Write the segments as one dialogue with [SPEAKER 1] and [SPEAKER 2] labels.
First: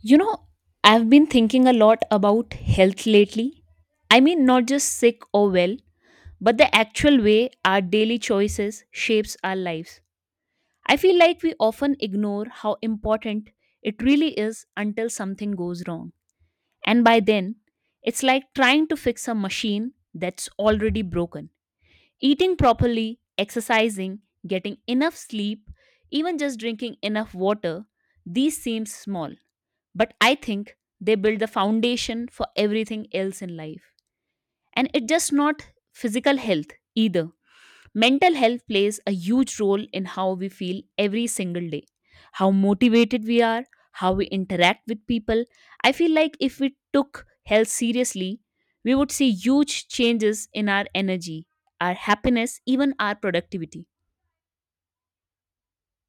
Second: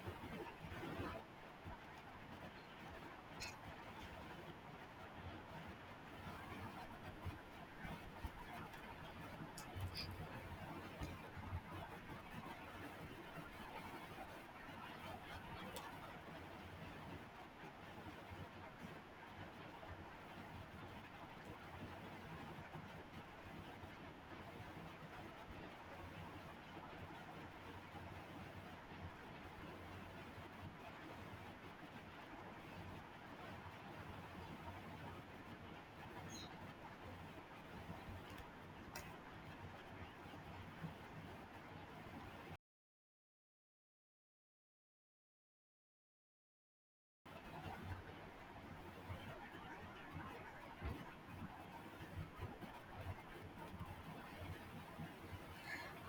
[SPEAKER 1] You know, I've been thinking a lot about health lately. I mean, not just sick or well, but the actual way our daily choices shapes our lives. I feel like we often ignore how important it really is until something goes wrong. And by then, it's like trying to fix a machine that's already broken. Eating properly, exercising, getting enough sleep, even just drinking enough water, these seem small but I think they build the foundation for everything else in life, and it's just not physical health either. Mental health plays a huge role in how we feel every single day, how motivated we are, how we interact with people. I feel like if we took health seriously, we would see huge changes in our energy, our happiness, even our productivity.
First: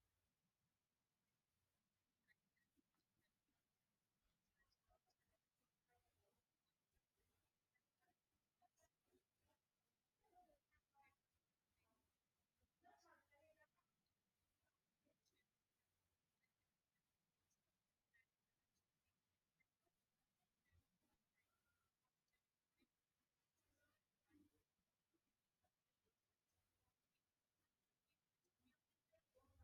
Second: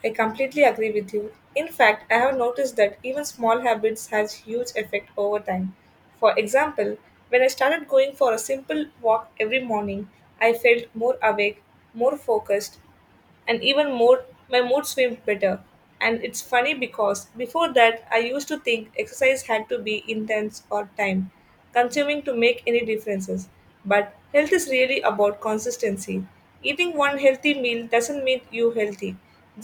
[SPEAKER 2] I completely agree with you. In fact, I have noticed that even small habits has huge effect over time. For example, when I started going for a simple walk every morning, I felt more awake, more focused, and even more my mood swings better. And it's funny because before that I used to think exercise had to be intense or time consuming to make any differences. But health is really about consistency. Eating one healthy meal doesn't mean you healthy,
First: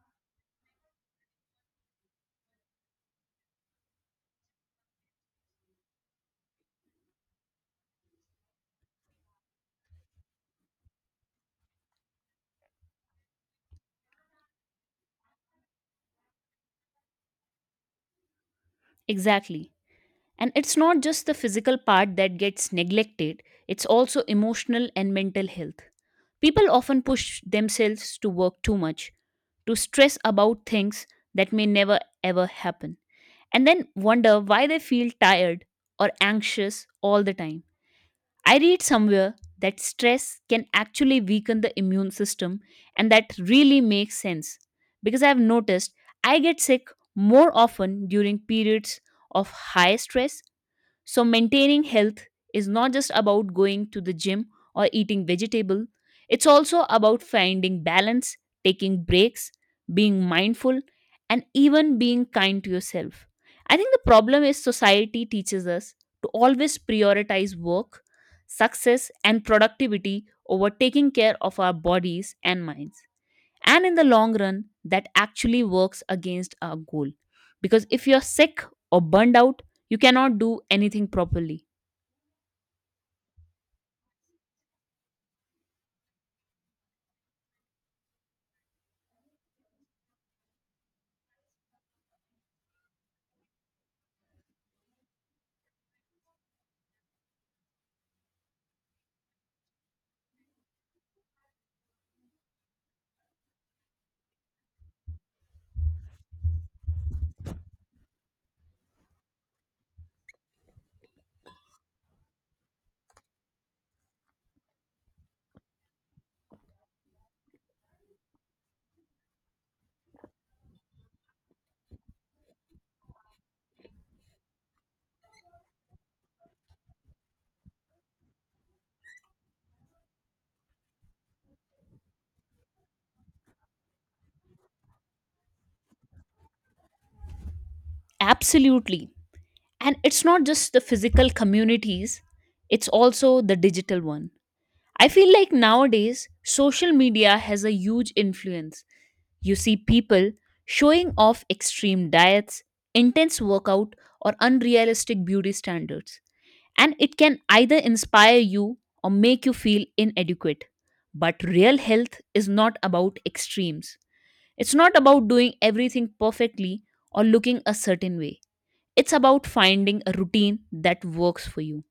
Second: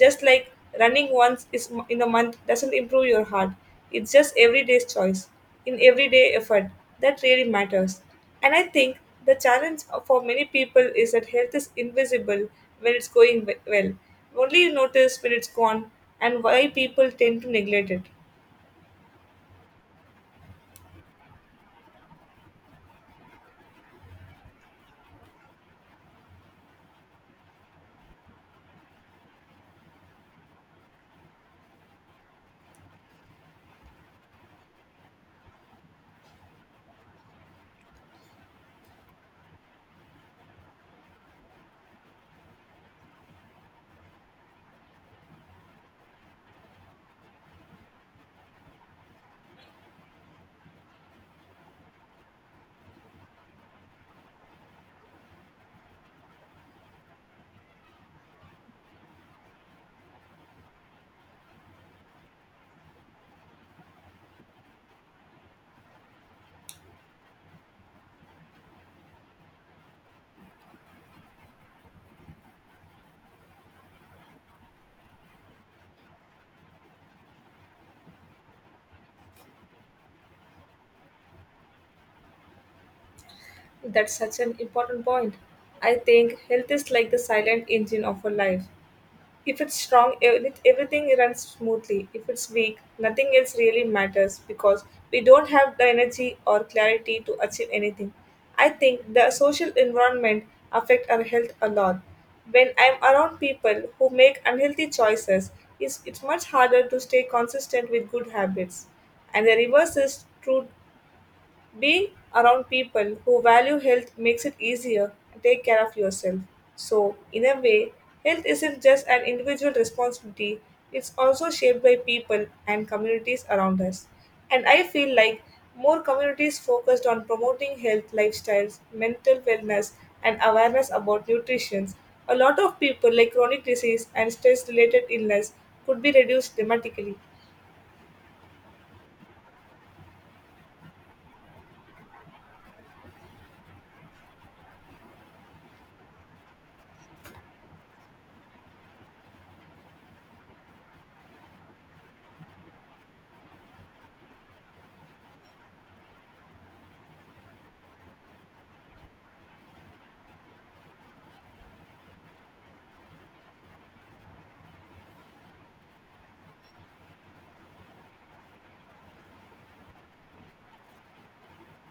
[SPEAKER 2] just like running once is in a month doesn't improve your heart. It's just everyday's choice in everyday effort that really matters. And I think the challenge for many people is that health is invisible when it's going well. Only you notice when it's gone and why people tend to neglect it.
[SPEAKER 1] Exactly. And it's not just the physical part that gets neglected, it's also emotional and mental health. People often push themselves to work too much, to stress about things that may never ever happen, and then wonder why they feel tired or anxious all the time. I read somewhere that stress can actually weaken the immune system, and that really makes sense because I've noticed I get sick more often during periods of high stress. So, maintaining health is not just about going to the gym or eating vegetable, it's also about finding balance, taking breaks, being mindful, and even being kind to yourself. I think the problem is society teaches us to always prioritize work, success, and productivity over taking care of our bodies and minds, and in the long run that actually works against our goal, because if you're sick or burned out you cannot do anything properly.
[SPEAKER 2] That's such an important point. I think health is like the silent engine of a life. If it's strong, everything runs smoothly. If it's weak, nothing else really matters because we don't have the energy or clarity to achieve anything. I think the social environment affect our health a lot. When I'm around people who make unhealthy choices, it's much harder to stay consistent with good habits. And the reverse is true being around people who value health makes it easier to take care of yourself. So, in a way, health isn't just an individual responsibility, it's also shaped by people and communities around us. And I feel like more communities focused on promoting health lifestyles, mental wellness, and awareness about nutrition. A lot of people, like chronic disease and stress related illness, could be reduced dramatically.
[SPEAKER 1] Absolutely. And it's not just the physical communities, it's also the digital one. I feel like nowadays social media has a huge influence. You see people showing off extreme diets, intense workout, or unrealistic beauty standards, and it can either inspire you or make you feel inadequate. But real health is not about extremes. It's not about doing everything perfectly or looking a certain way. It's about finding a routine that works for you,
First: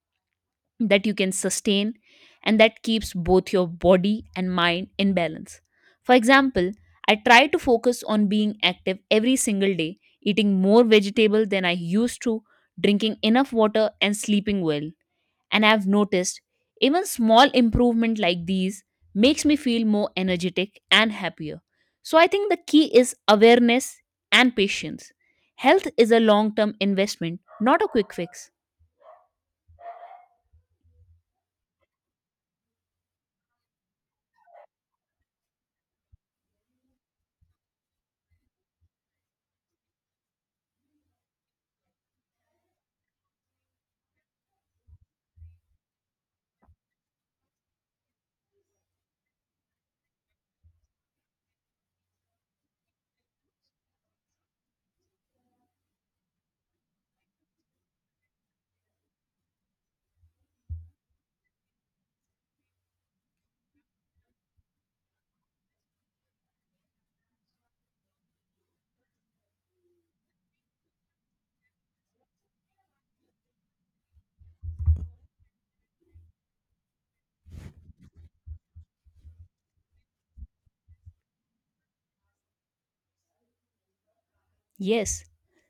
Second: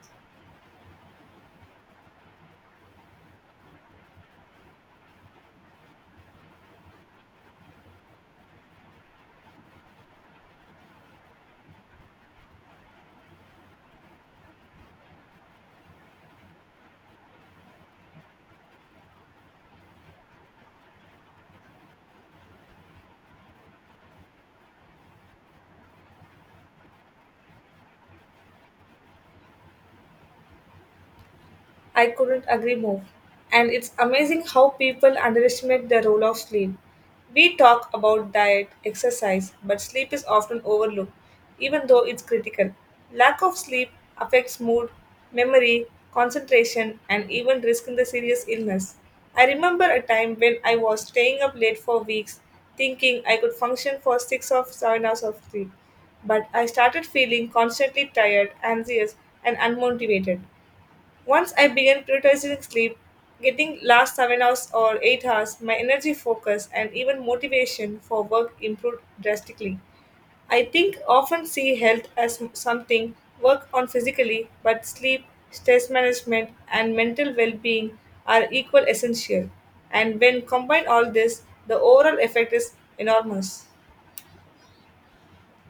[SPEAKER 1] that you can sustain, and that keeps both your body and mind in balance. For example, I try to focus on being active every single day, eating more vegetable than I used to, drinking enough water, and sleeping well, and I've noticed even small improvement like these makes me feel more energetic and happier. So I think the key is awareness and patience. Health is a long-term investment, not a quick fix.
[SPEAKER 2] I couldn't agree more. And it's amazing how people underestimate the role of sleep. We talk about diet, exercise, but sleep is often overlooked, even though it's critical. Lack of sleep affects mood, memory, concentration, and even risk in the serious illness. I remember a time when I was staying up late for weeks, thinking I could function for 6 or 7 hours of sleep. But I started feeling constantly tired, anxious, and unmotivated. Once I began prioritizing sleep, getting last 7 hours or 8 hours, my energy focus and even motivation for work improved drastically. I think often see health as something work on physically, but sleep, stress management, and mental well being are equal essential. And when combine all this, the overall effect is enormous.
[SPEAKER 1] Yes,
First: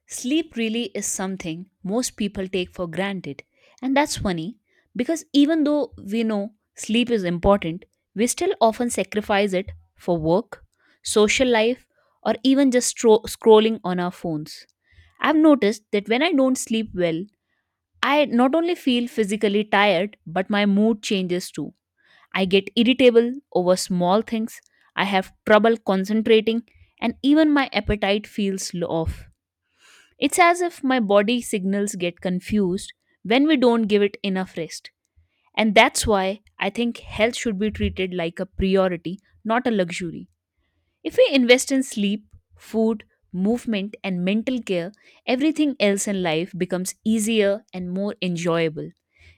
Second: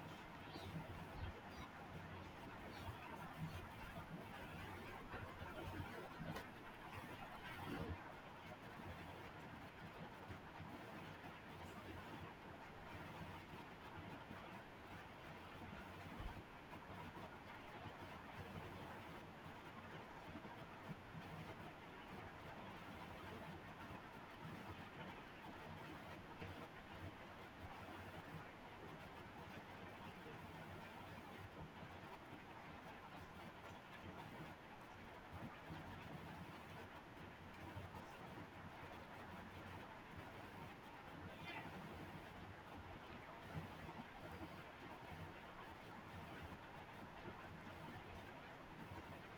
[SPEAKER 1] sleep really is something most people take for granted. And that's funny because even though we know sleep is important, we still often sacrifice it for work, social life, or even just scrolling on our phones. I've noticed that when I don't sleep well, I not only feel physically tired, but my mood changes too. I get irritable over small things, I have trouble concentrating, and even my appetite feels off. It's as if my body signals get confused when we don't give it enough rest. And that's why I think health should be treated like a priority, not a luxury. If we invest in sleep, food, movement, and mental care, everything else in life becomes easier and more enjoyable.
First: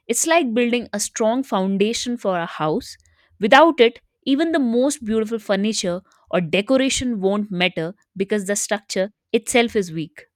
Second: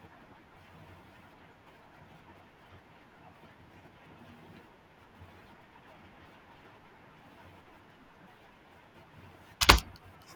[SPEAKER 1] It's like building a strong foundation for a house. Without it, even the most beautiful furniture or decoration won't matter because the structure itself is weak.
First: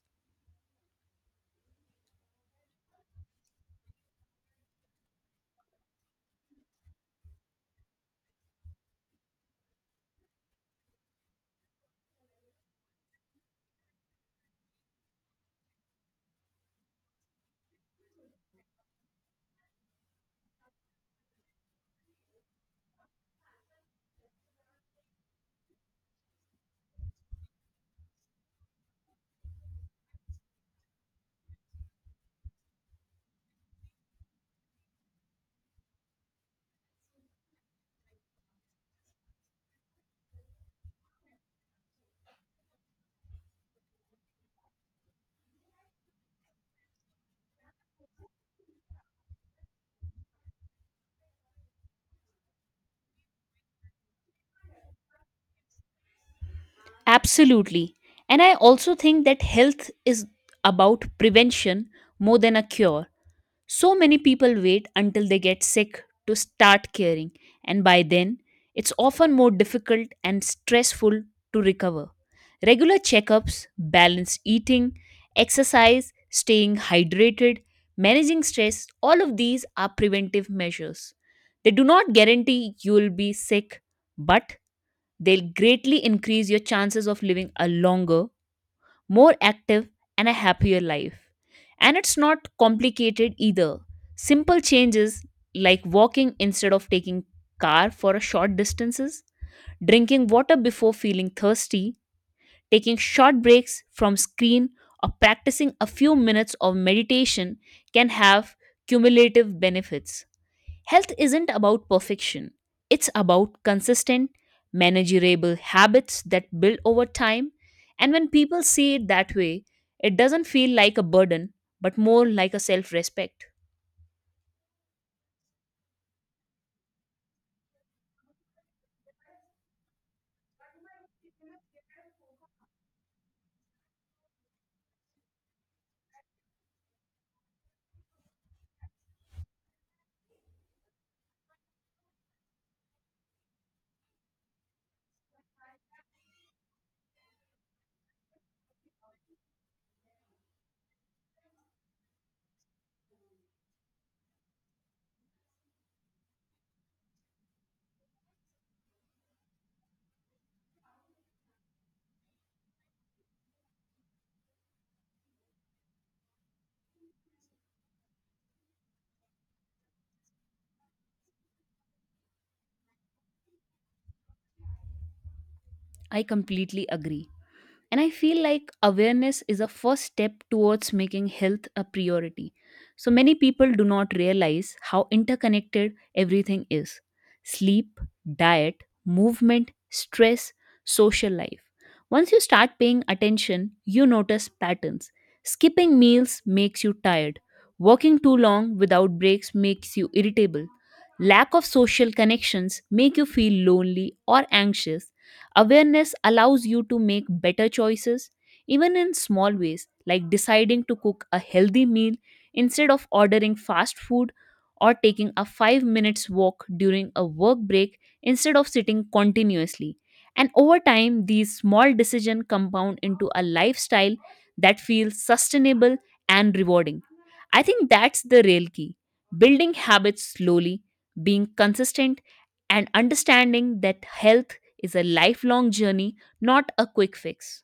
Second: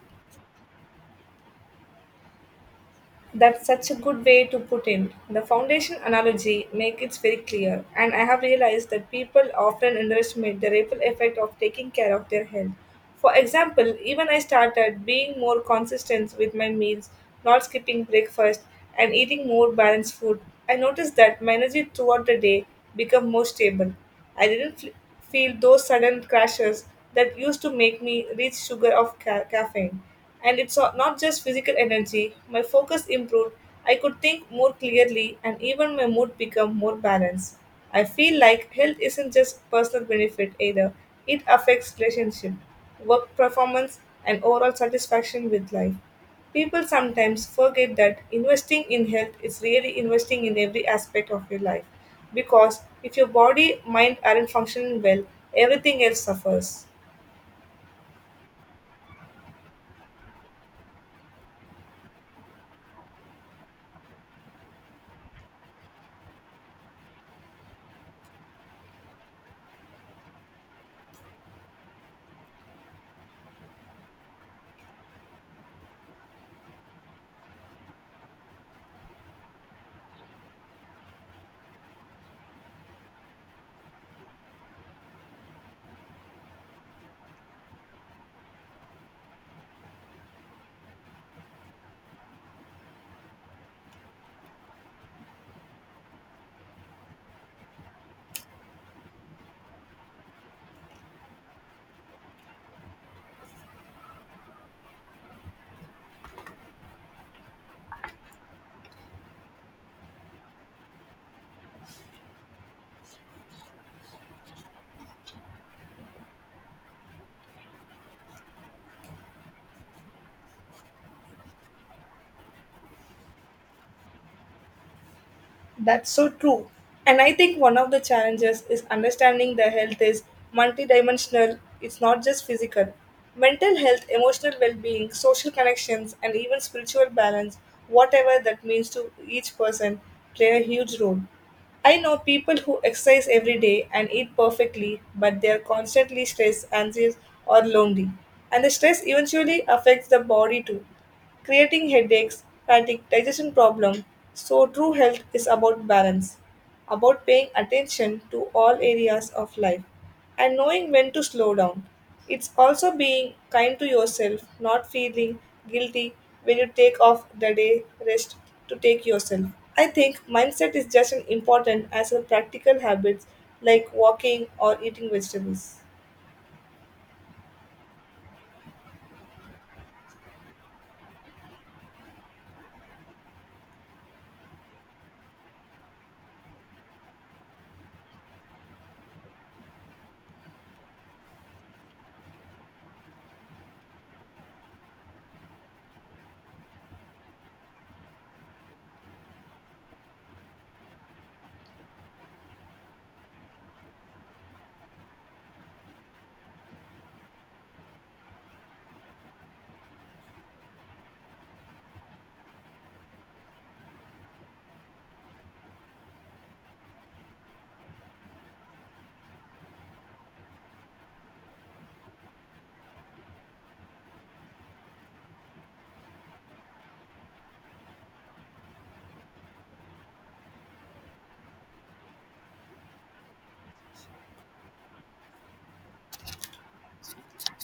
[SPEAKER 2] That's such a good way to put it. The foundation analogy makes it very clear, and I have realized that people often underestimate the ripple effect of taking care of their health. For example, even I started being more consistent with my meals, not skipping breakfast, and eating more balanced food. I noticed that my energy throughout the day became more stable. I didn't feel those sudden crashes that used to make me reach sugar of caffeine. And it's not just physical energy. My focus improved. I could think more clearly and even my mood became more balanced. I feel like health isn't just personal benefit either. It affects relationship, work performance and overall satisfaction with life. People sometimes forget that investing in health is really investing in every aspect of your life because if your body mind aren't functioning well everything else suffers.
[SPEAKER 1] Absolutely. And I also think that health is about prevention more than a cure. So many people wait until they get sick to start caring, and by then, it's often more difficult and stressful to recover. Regular checkups, balanced eating, exercise, staying hydrated, managing stress, all of these are preventive measures. They do not guarantee you will be sick, but they'll greatly increase your chances of living a longer, more active, and a happier life. And it's not complicated either. Simple changes like walking instead of taking car for a short distances, drinking water before feeling thirsty, taking short breaks from screen, or practicing a few minutes of meditation can have cumulative benefits. Health isn't about perfection, it's about consistent, manageable habits that build over time. And when people see it that way, it doesn't feel like a burden, but more like a self respect.
[SPEAKER 2] That's so true. And I think one of the challenges is understanding the health is multidimensional, it's not just physical. Mental health, emotional well being, social connections, and even spiritual balance, whatever that means to each person, play a huge role. I know people who exercise every day and eat perfectly, but they are constantly stressed, anxious, or lonely. And the stress eventually affects the body too creating headaches, fatigue, digestion problem. So true health is about balance, about paying attention to all areas of life and knowing when to slow down. It's also being kind to yourself, not feeling guilty when you take off the day rest to take yourself. I think mindset is just as important as the practical habits like walking or eating vegetables.
[SPEAKER 1] I completely agree. And I feel like awareness is a first step towards making health a priority. So many people do not realize how interconnected everything is: sleep, diet, movement, stress, social life. Once you start paying attention, you notice patterns. Skipping meals makes you tired. Working too long without breaks makes you irritable. Lack of social connections make you feel lonely or anxious. Awareness allows you to make better choices, even in small ways, like deciding to cook a healthy meal instead of ordering fast food, or taking a 5 minutes walk during a work break instead of sitting continuously. And over time, these small decisions compound into a lifestyle that feels sustainable and rewarding. I think that's the real key: building habits slowly, being consistent, and understanding that health is a lifelong journey, not a quick fix.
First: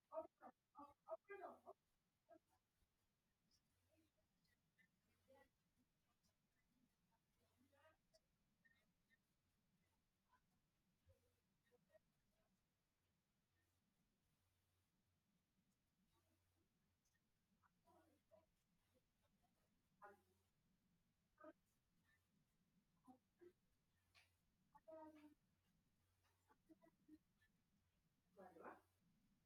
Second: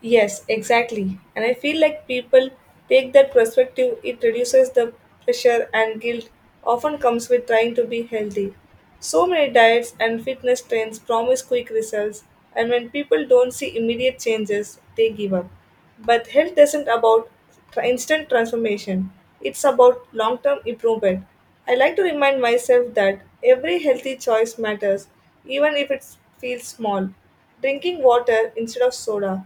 [SPEAKER 2] Yes, exactly. And I feel like people take that perspective, it reduces the pressure and guilt often comes with trying to be healthy. So many diets and fitness trends promise quick results, and when people don't see immediate changes, they give up. But health isn't about instant transformation, it's about long term improvement. I like to remind myself that every healthy choice matters, even if it feels small. Drinking water instead of soda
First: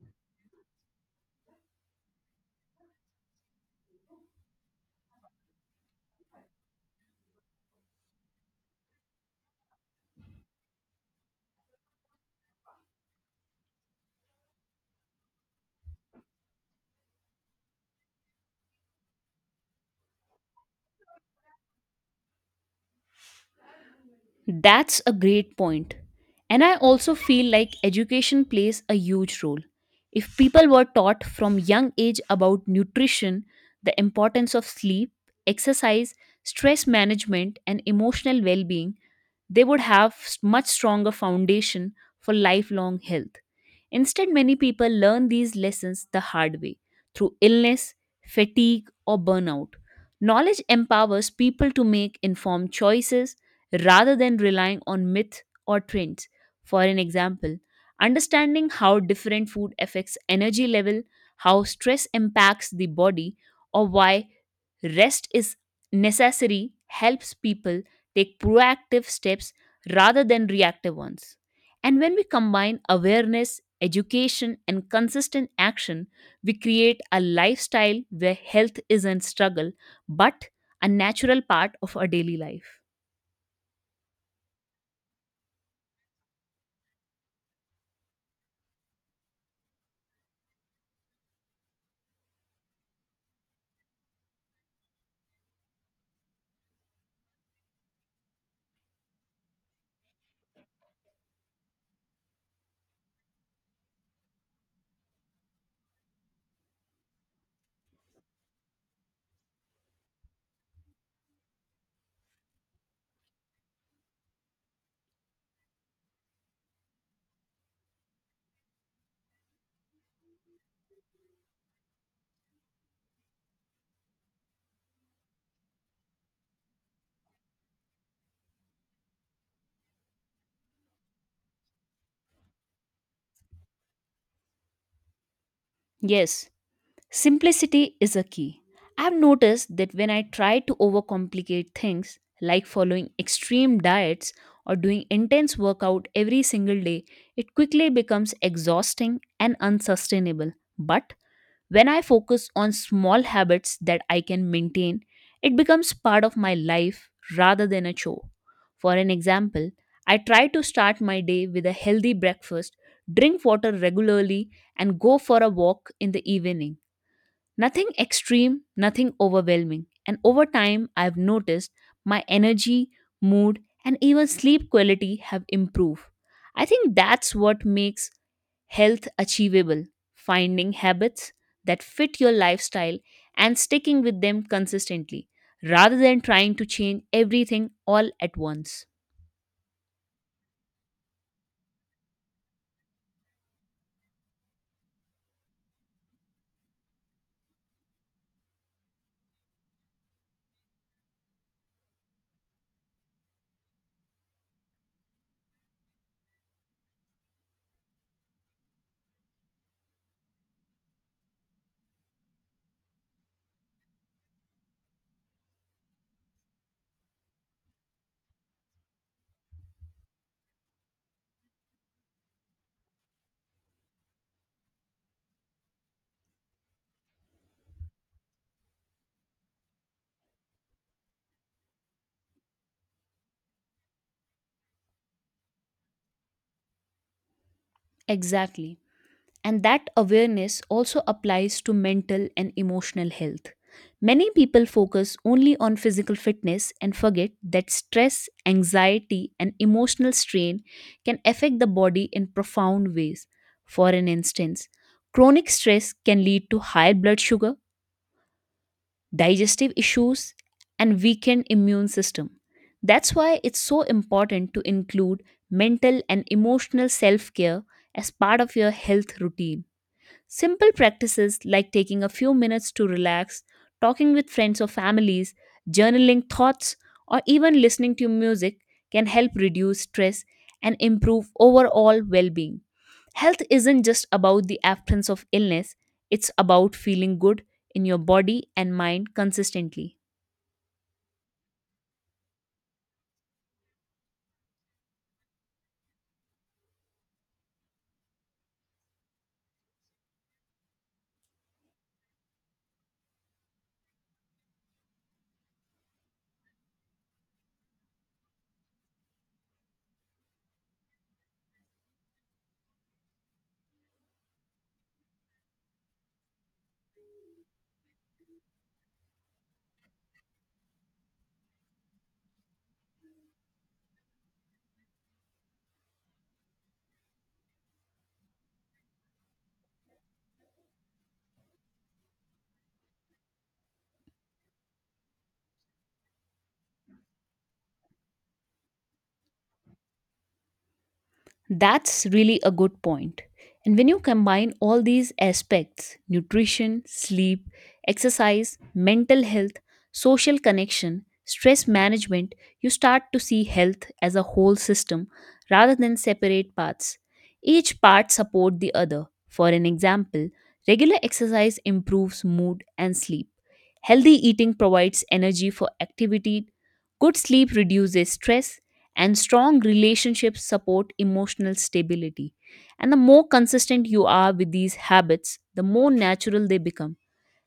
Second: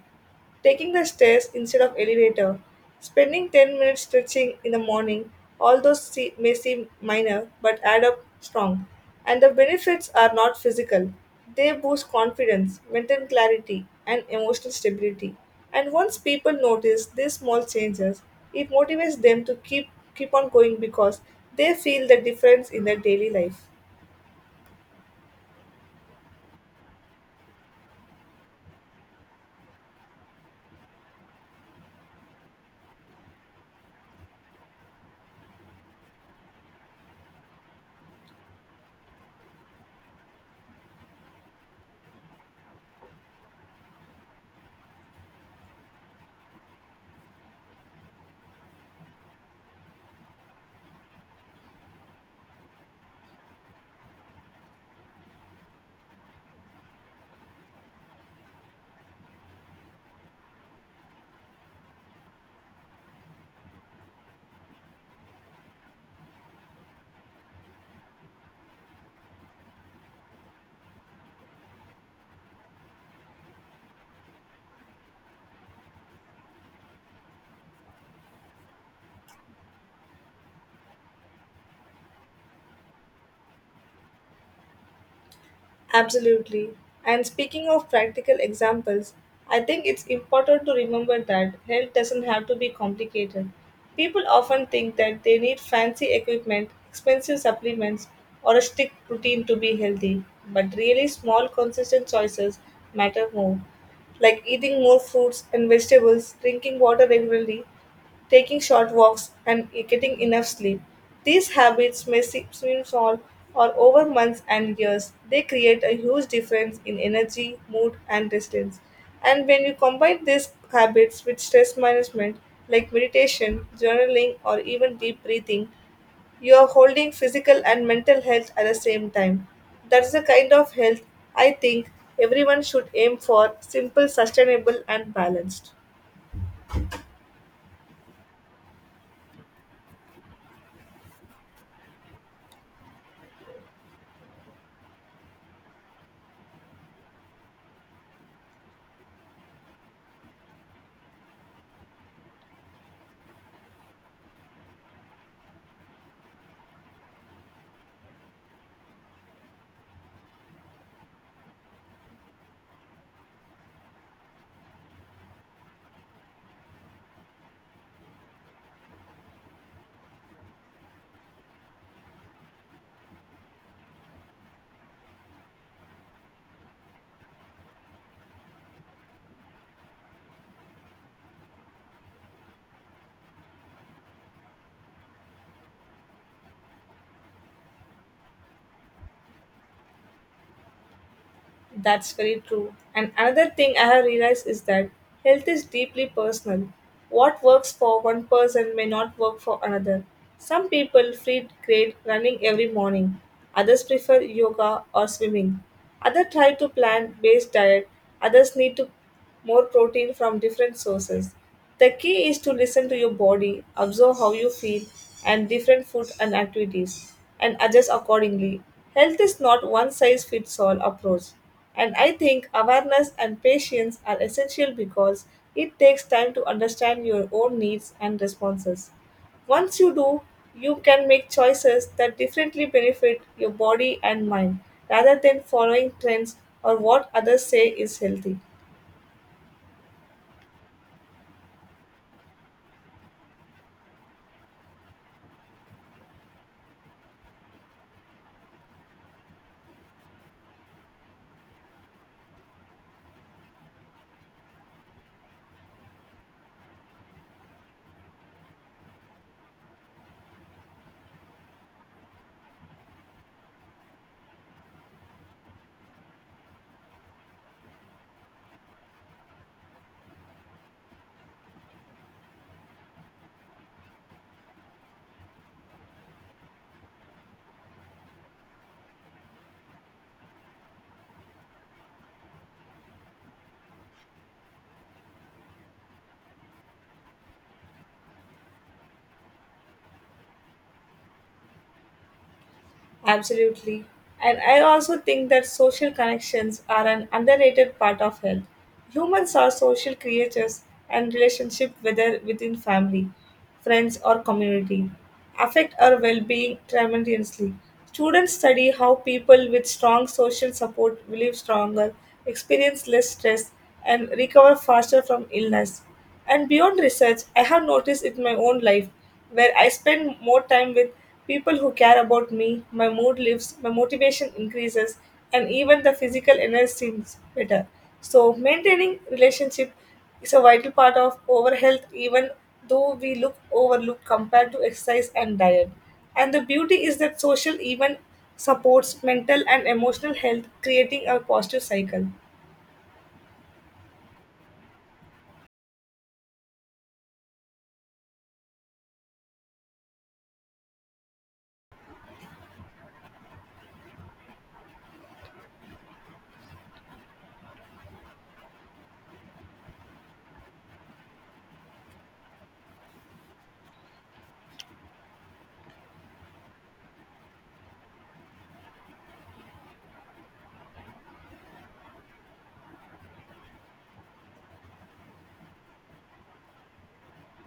[SPEAKER 2] taking the stairs instead of elevator, spending 10 minutes stretching in the morning, all those may seem minor but add up strong. And the benefits are not physical. They boost confidence, mental clarity, and emotional stability. And once people notice these small changes, it motivates them to keep on going because they feel the difference in their daily life.
[SPEAKER 1] That's a great point. And I also feel like education plays a huge role. If people were taught from young age about nutrition, the importance of sleep, exercise, stress management and emotional well-being, they would have much stronger foundation for lifelong health. Instead, many people learn these lessons the hard way, through illness, fatigue or burnout. Knowledge empowers people to make informed choices rather than relying on myth or trends. For an example, understanding how different food affects energy level, how stress impacts the body, or why rest is necessary helps people take proactive steps rather than reactive ones. And when we combine awareness, education, and consistent action, we create a lifestyle where health isn't struggle but a natural part of our daily life.
[SPEAKER 2] Absolutely. And speaking of practical examples, I think it's important to remember that health doesn't have to be complicated. People often think that they need fancy equipment, expensive supplements, or a strict routine to be healthy, but really small, consistent choices matter more like eating more fruits and vegetables, drinking water regularly, taking short walks, and getting enough sleep. These habits may seem small or over months and years, they create a huge difference in energy, mood, and resilience. And when you combine these habits with stress management, like meditation, journaling, or even deep breathing, you're holding physical and mental health at the same time. That's the kind of health I think everyone should aim for simple, sustainable, and balanced.
[SPEAKER 1] Yes, simplicity is a key. I've noticed that when I try to overcomplicate things, like following extreme diets or doing intense workout every single day, it quickly becomes exhausting and unsustainable. But when I focus on small habits that I can maintain, it becomes part of my life rather than a chore. For an example, I try to start my day with a healthy breakfast, drink water regularly, and go for a walk in the evening. Nothing extreme, nothing overwhelming. And over time, I've noticed my energy, mood, and even sleep quality have improved. I think that's what makes health achievable: finding habits that fit your lifestyle and sticking with them consistently rather than trying to change everything all at once.
[SPEAKER 2] That's very true. And another thing I have realized is that health is deeply personal. What works for one person may not work for another. Some people feel great running every morning, others prefer yoga or swimming. Others try to plant based diet, others need to more protein from different sources. The key is to listen to your body, observe how you feel, and different food and activities, and adjust accordingly. Health is not one size fits all approach. And I think awareness and patience are essential because it takes time to understand your own needs and responses. Once you do, you can make choices that differently benefit your body and mind rather than following trends or what others say is healthy.
[SPEAKER 1] Exactly. And that awareness also applies to mental and emotional health. Many people focus only on physical fitness and forget that stress, anxiety, and emotional strain can affect the body in profound ways. For an instance, chronic stress can lead to high blood sugar, digestive issues, and weakened immune system. That's why it's so important to include mental and emotional self care as part of your health routine. Simple practices like taking a few minutes to relax, talking with friends or families, journaling thoughts, or even listening to music can help reduce stress and improve overall well being. Health isn't just about the absence of illness, it's about feeling good in your body and mind consistently.
[SPEAKER 2] Absolutely. And I also think that social connections are an underrated part of health. Humans are social creatures and relationship whether within family, friends or community affect our well-being tremendously. Students study how people with strong social support live stronger, experience less stress and recover faster from illness. And beyond research, I have noticed it in my own life where I spend more time with people who care about me, my mood lifts, my motivation increases, and even the physical energy seems better. So maintaining relationship is a vital part of our health even though we look overlooked compared to exercise and diet. And the beauty is that social even supports mental and emotional health, creating a positive
[SPEAKER 1] That's
[SPEAKER 2] cycle.
[SPEAKER 1] really a good point. And when you combine all these aspects, nutrition, sleep, exercise, mental health, social connection, stress management, you start to see health as a whole system rather than separate parts. Each part supports the other. For an example, regular exercise improves mood and sleep. Healthy eating provides energy for activity. Good sleep reduces stress, and strong relationships support emotional stability. And the more consistent you are with these habits, the more natural they become,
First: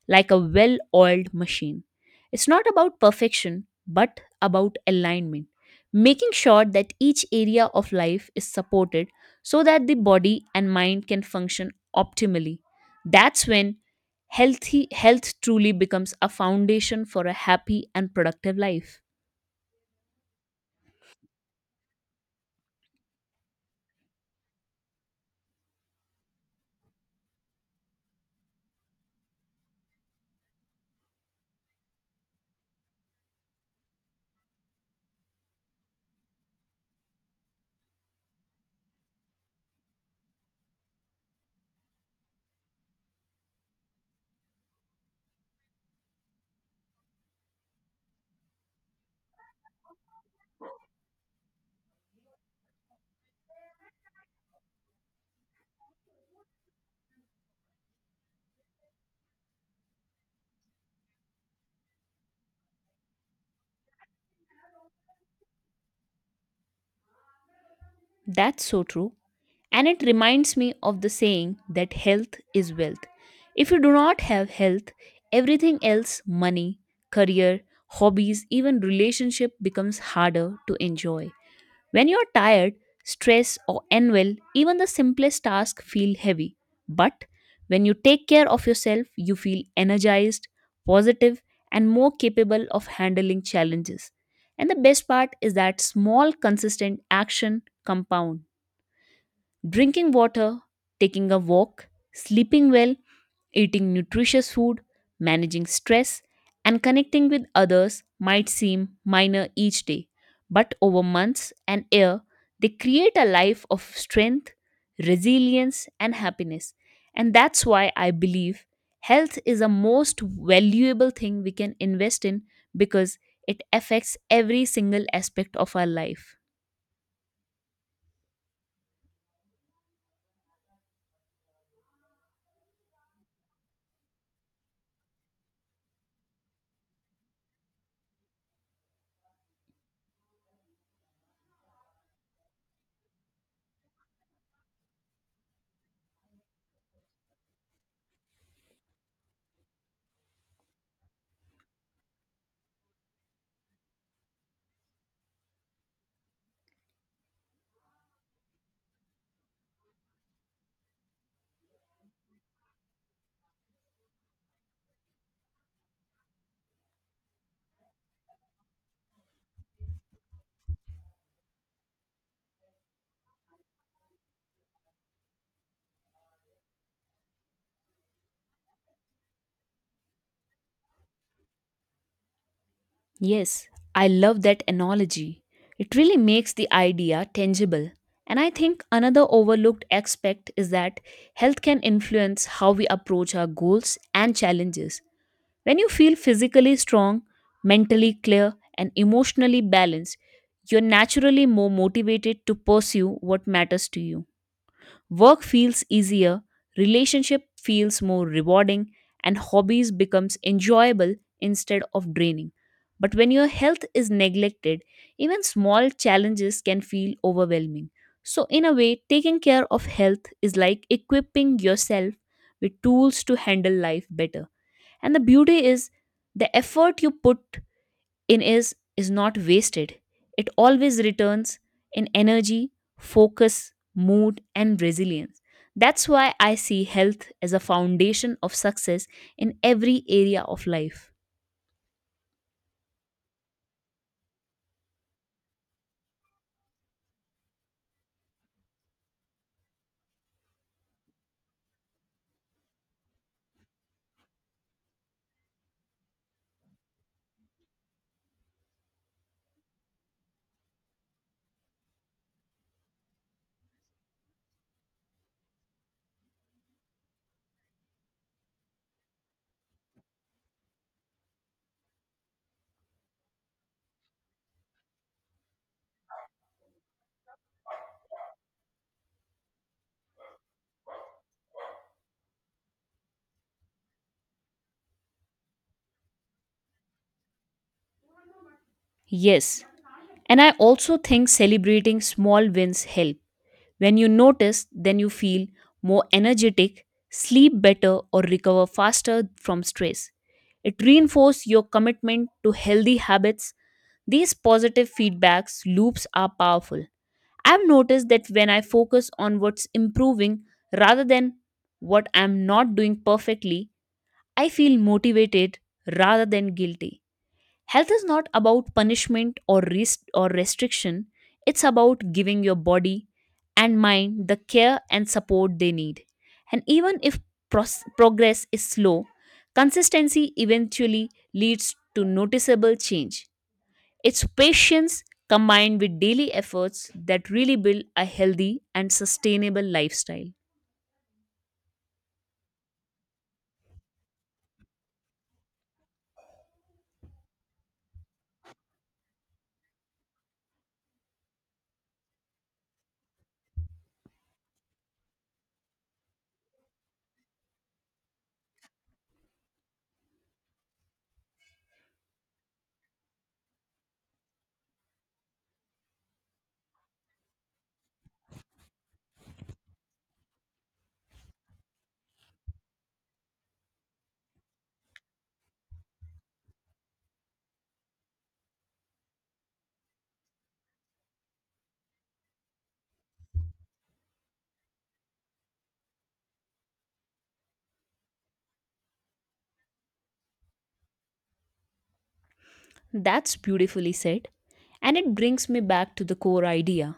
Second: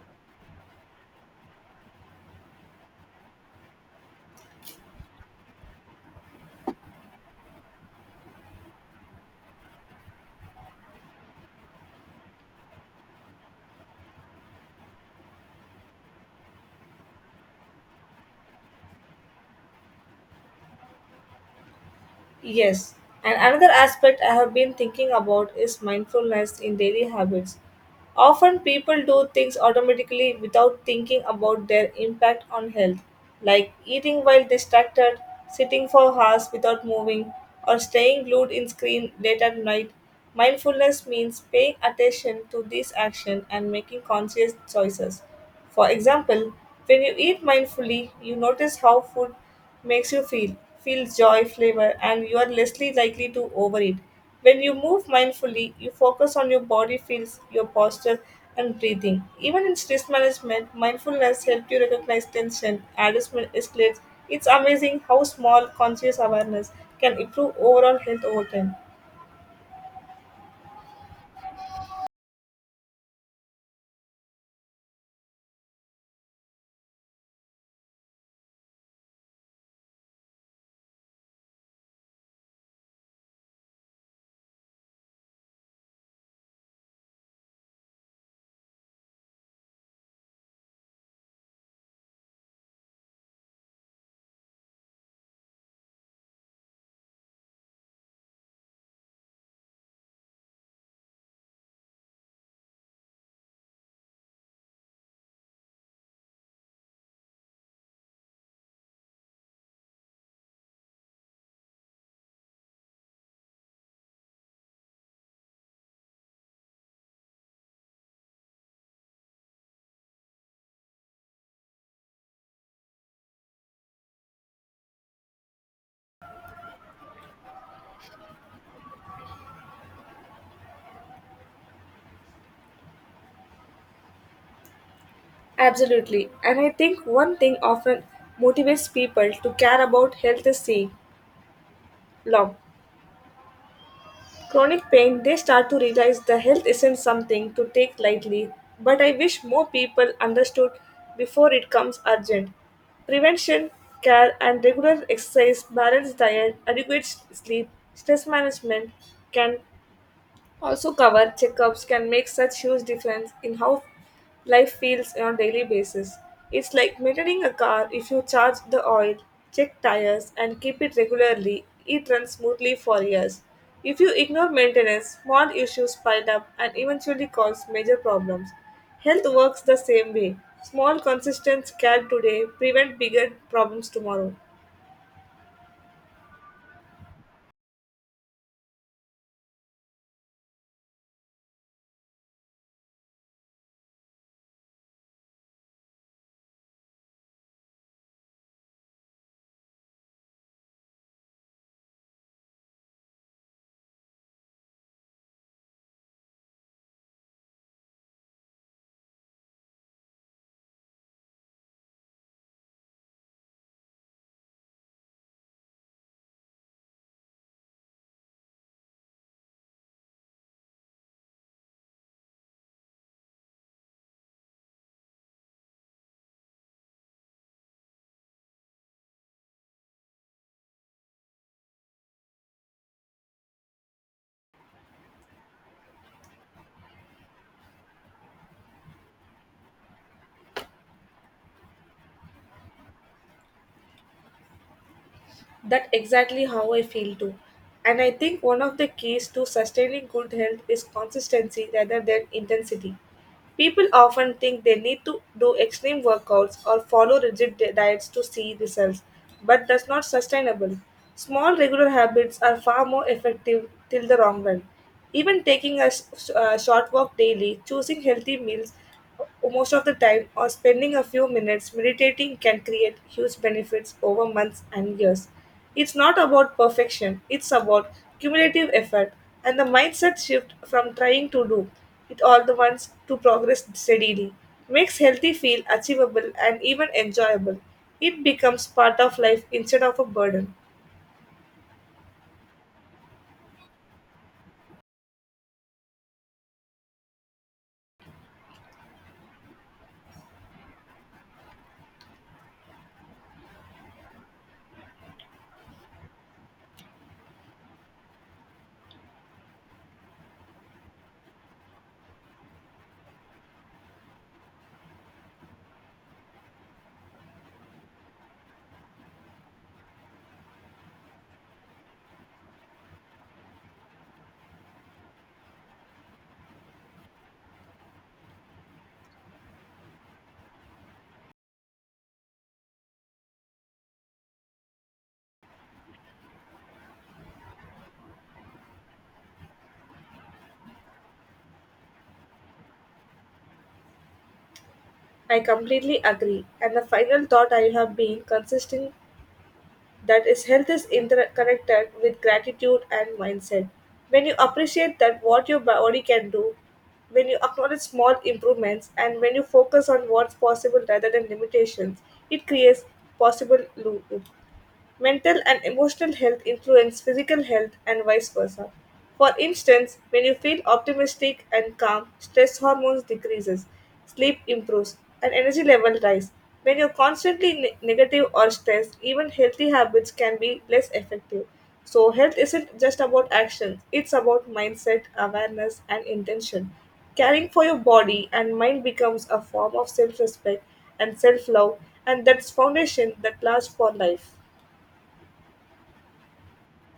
[SPEAKER 1] like a well oiled machine. It's not about perfection, but about alignment, making sure that each area of life is supported so that the body and mind can function optimally. That's when healthy health truly becomes a foundation for a happy and productive life.
[SPEAKER 2] Yes, and another aspect I have been thinking about is mindfulness in daily habits. Often people do things automatically without thinking about their impact on health, like eating while distracted, sitting for hours without moving, or staying glued in screen late at night. Mindfulness means paying attention to these actions and making conscious choices for example, when you eat mindfully, you notice how food makes you feel, feel joy, flavor, and you are less likely to overeat. When you move mindfully, you focus on your body feels, your posture, and breathing. Even in stress management, mindfulness helps you recognize tension, adjustment escalates. It's amazing how small conscious awareness can improve overall health over
[SPEAKER 1] That's
[SPEAKER 2] time.
[SPEAKER 1] so true. And it reminds me of the saying that health is wealth. If you do not have health, everything else, money, career, hobbies, even relationship becomes harder to enjoy. When you're tired, stressed, or unwell, even the simplest tasks feel heavy. But when you take care of yourself, you feel energized, positive, and more capable of handling challenges. And the best part is that small, consistent action compound. Drinking water, taking a walk, sleeping well, eating nutritious food, managing stress, and connecting with others might seem minor each day, but over months and year, they create a life of strength, resilience, and happiness. And that's why I believe health is a most valuable thing we can invest in, because it affects every single aspect of our life.
[SPEAKER 2] Absolutely. And I think one thing often motivates people to care about health is seeing love. Chronic pain, they start to realize the health isn't something to take lightly, but I wish more people understood before it comes urgent. Prevention, care, and regular exercise, balanced diet, adequate sleep, stress management can also, cover checkups can make such huge difference in how life feels on a daily basis. It's like maintaining a car if you charge the oil, check tires, and keep it regularly, it runs smoothly for years. If you ignore maintenance, small issues pile up and eventually cause major problems. Health works the same way. Small consistent care today prevent bigger
[SPEAKER 1] Yes,
[SPEAKER 2] problems
[SPEAKER 1] I
[SPEAKER 2] tomorrow.
[SPEAKER 1] love that analogy. It really makes the idea tangible. And I think another overlooked aspect is that health can influence how we approach our goals and challenges. When you feel physically strong, mentally clear, and emotionally balanced, you're naturally more motivated to pursue what matters to you. Work feels easier, relationship feels more rewarding, and hobbies becomes enjoyable instead of draining. But when your health is neglected, even small challenges can feel overwhelming. So in a way, taking care of health is like equipping yourself with tools to handle life better. And the beauty is the effort you put in is not wasted. It always returns in energy, focus, mood, and resilience. That's why I see health as a foundation of success in every area of life.
[SPEAKER 2] That exactly how I feel too. And I think one of the keys to sustaining good health is consistency rather than intensity. People often think they need to do extreme workouts or follow rigid diets to see results, but that's not sustainable. Small regular habits are far more effective till the long run. Even taking a short walk daily, choosing healthy meals, most of the time, or spending a few minutes meditating can create huge benefits over months and years. It's not about perfection, it's about cumulative effort and the mindset shift from trying to do it all the once to progress steadily. Makes healthy feel achievable and even enjoyable. It becomes part of life
[SPEAKER 1] Yes,
[SPEAKER 2] instead of a
[SPEAKER 1] and I
[SPEAKER 2] burden.
[SPEAKER 1] also think celebrating small wins help. When you notice, then you feel more energetic, sleep better, or recover faster from stress. It reinforces your commitment to healthy habits. These positive feedbacks loops are powerful. I've noticed that when I focus on what's improving rather than what I'm not doing perfectly, I feel motivated rather than guilty. Health is not about punishment or or restriction. It's about giving your body and mind the care and support they need. And even if progress is slow, consistency eventually leads to noticeable change. It's patience combined with daily efforts that really build a healthy and sustainable lifestyle.
[SPEAKER 2] I completely agree. And the final thought I have been consistent that is health is interconnected with gratitude and mindset when you appreciate that what your body can do when you acknowledge small improvements and when you focus on what's possible rather than limitations it creates possible loop. Mental and emotional health influence physical health and vice versa. For instance, when you feel optimistic and calm, stress hormones decreases, sleep improves, and energy level rise. When you're constantly negative or stressed, even healthy habits can be less effective. So health isn't just about actions, it's about mindset, awareness, and intention. Caring for your body and mind becomes a form of self-respect and self-love, and that's foundation
[SPEAKER 1] That's
[SPEAKER 2] that lasts for
[SPEAKER 1] beautifully said.
[SPEAKER 2] life.
[SPEAKER 1] And it brings me back to the core idea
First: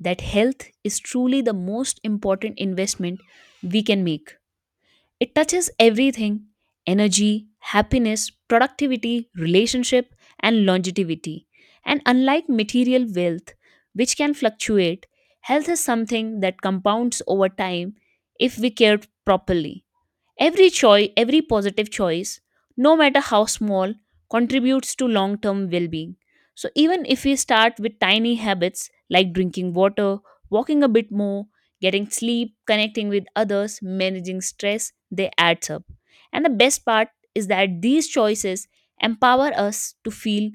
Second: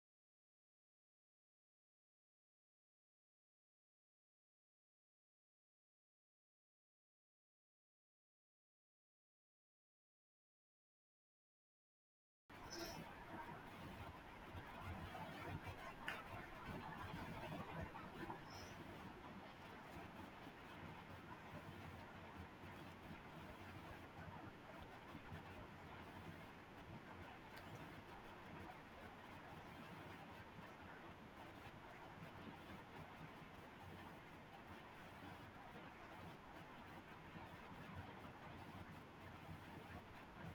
[SPEAKER 1] that health is truly the most important investment we can make. It touches everything: energy, happiness, productivity, relationship, and longevity. And unlike material wealth, which can fluctuate, health is something that compounds over time if we care properly. Every choice, every positive choice, no matter how small, contributes to long-term well-being. So even if we start with tiny habits like drinking water, walking a bit more, getting sleep, connecting with others, managing stress, they adds up. And the best part is that these choices empower us to feel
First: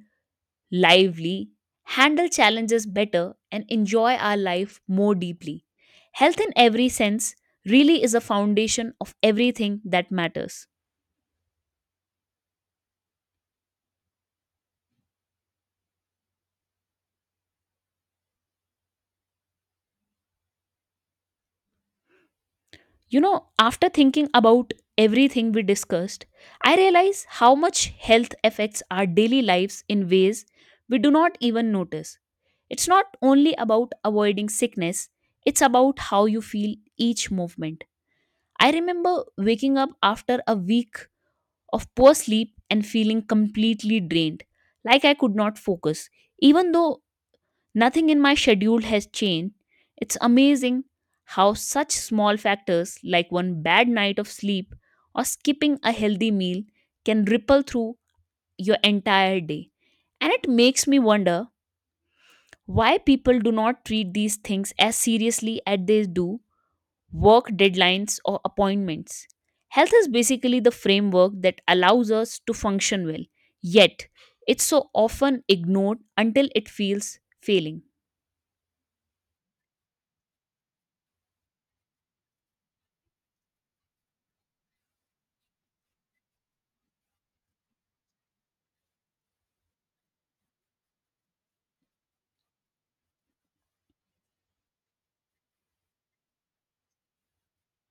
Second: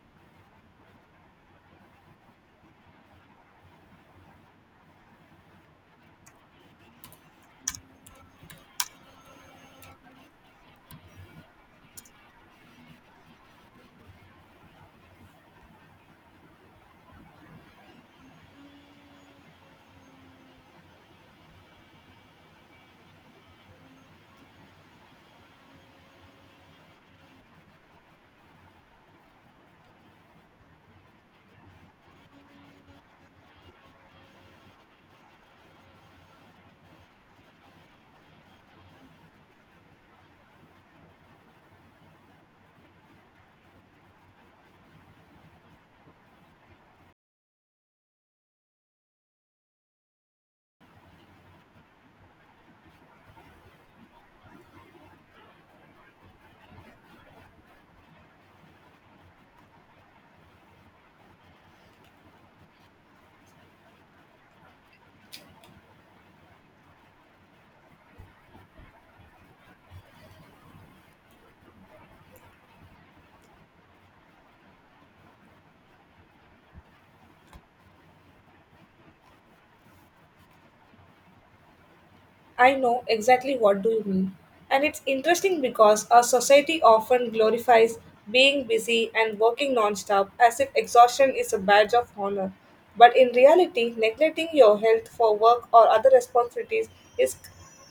[SPEAKER 1] lively, handle challenges better, and enjoy our life more deeply. Health in every sense really is a foundation of everything that matters. You know, after thinking about everything we discussed, I realize how much health affects our daily lives in ways we do not even notice. It's not only about avoiding sickness, it's about how you feel each movement. I remember waking up after a week of poor sleep and feeling completely drained, like I could not focus. Even though nothing in my schedule has changed, it's amazing how such small factors like one bad night of sleep or skipping a healthy meal can ripple through your entire day. And it makes me wonder why people do not treat these things as seriously as they do work deadlines, or appointments. Health is basically the framework that allows us to function well, yet, it's so often ignored until it feels failing.
[SPEAKER 2] I know exactly what do you mean. And it's interesting because our society often glorifies being busy and working nonstop as if exhaustion is a badge of honor. But in reality, neglecting your health for work or other responsibilities is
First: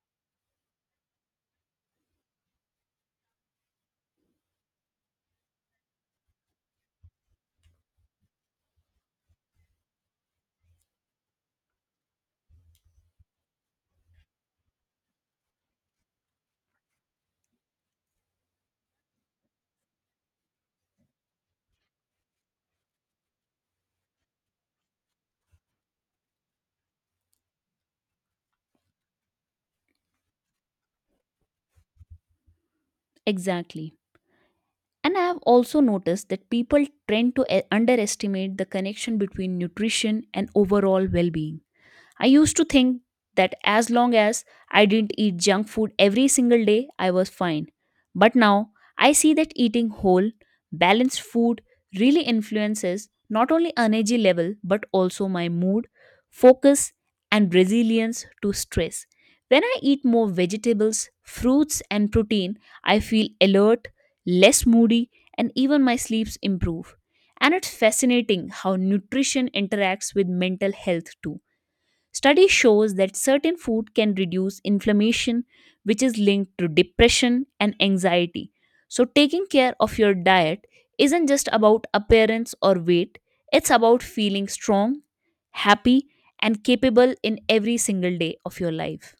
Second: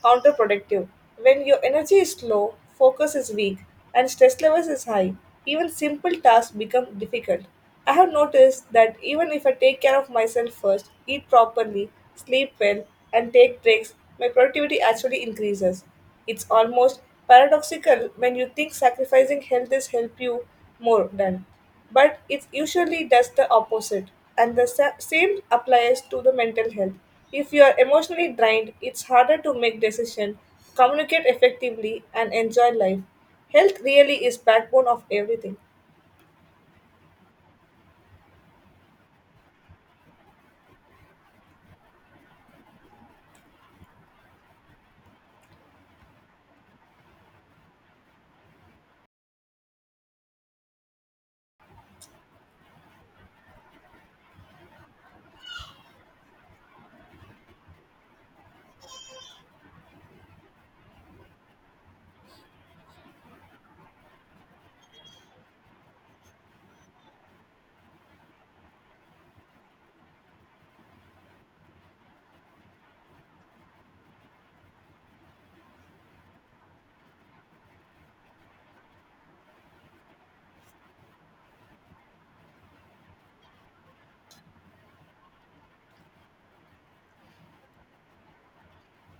[SPEAKER 2] counterproductive. When your energy is low, focus is weak, and stress levels is high, even simple tasks become difficult. I have noticed that even if I take care of myself first, eat properly, sleep well, and take breaks, my productivity actually increases. It's almost paradoxical when you think sacrificing health is help you more than but it usually does the opposite. And the same applies to the mental health. If you are emotionally drained, it's harder to make decisions, communicate effectively, and enjoy life. Health
[SPEAKER 1] Exactly.
[SPEAKER 2] really is backbone of
[SPEAKER 1] And I have
[SPEAKER 2] everything.
[SPEAKER 1] also noticed that people tend to underestimate the connection between nutrition and overall well being. I used to think that as long as I didn't eat junk food every single day, I was fine. But now I see that eating whole, balanced food really influences not only energy level but also my mood, focus, and resilience to stress. When I eat more vegetables, fruits, and protein, I feel alert, less moody, and even my sleeps improve. And it's fascinating how nutrition interacts with mental health too. Study shows that certain food can reduce inflammation, which is linked to depression and anxiety. So, taking care of your diet isn't just about appearance or weight, it's about feeling strong, happy, and capable in every single day of your life.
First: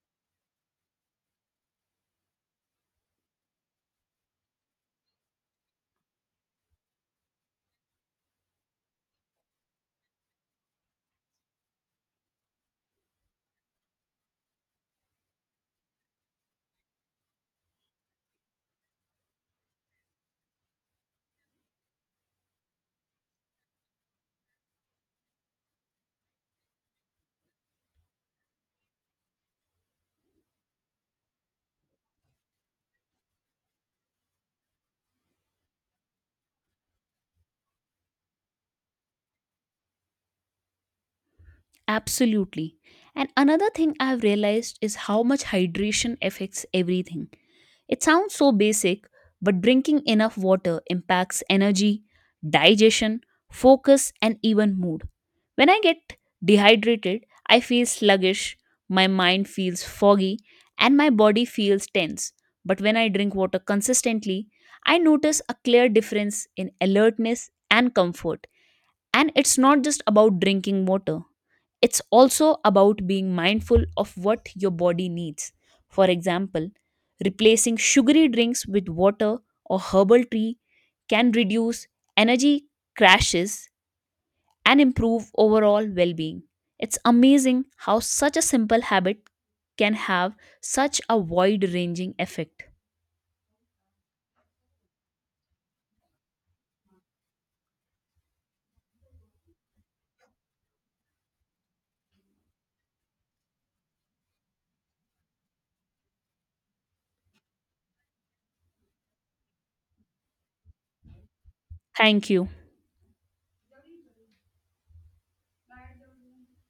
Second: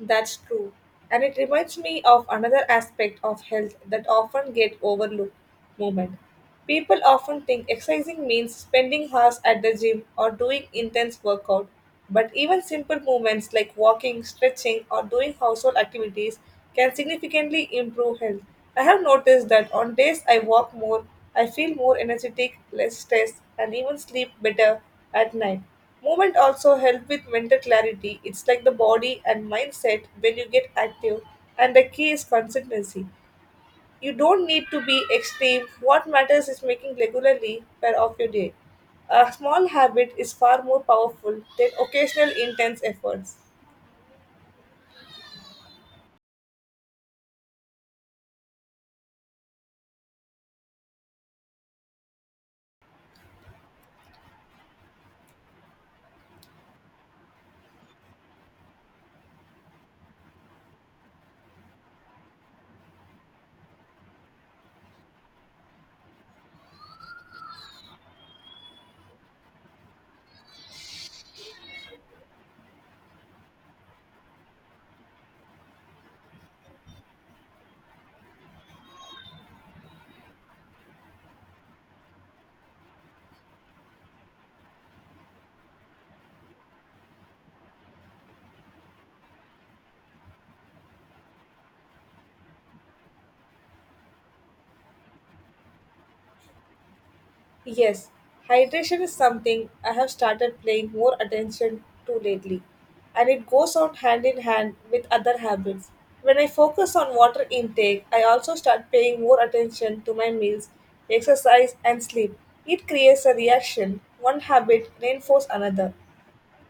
[SPEAKER 2] That's true. And it reminds me of another aspect of health that often get overlooked movement. People often think exercising means spending hours at the gym or doing intense workout. But even simple movements like walking, stretching, or doing household activities can significantly improve health. I have noticed that on days I walk more, I feel more energetic, less stressed, and even sleep better at night. Movement also help with mental clarity. It's like the body and mindset when you get active, and the key is consistency. You don't need to be extreme. What matters is making regularly part of your day. A small habit is far more powerful than occasional
[SPEAKER 1] Absolutely.
[SPEAKER 2] intense
[SPEAKER 1] And
[SPEAKER 2] efforts.
[SPEAKER 1] another thing I've realized is how much hydration affects everything. It sounds so basic, but drinking enough water impacts energy, digestion, focus, and even mood. When I get dehydrated, I feel sluggish, my mind feels foggy, and my body feels tense. But when I drink water consistently, I notice a clear difference in alertness and comfort. And it's not just about drinking water. It's also about being mindful of what your body needs. For example, replacing sugary drinks with water or herbal tea can reduce energy crashes and improve overall well being. It's amazing how such a simple habit can have such a wide ranging effect.
[SPEAKER 2] Yes, hydration is something I have started paying more attention to lately, and it goes on hand in hand with other habits. When I focus on water intake, I also start paying more attention to my meals, exercise, and
[SPEAKER 1] Thank
[SPEAKER 2] sleep.
[SPEAKER 1] you.
[SPEAKER 2] It creates a reaction. One habit reinforces another.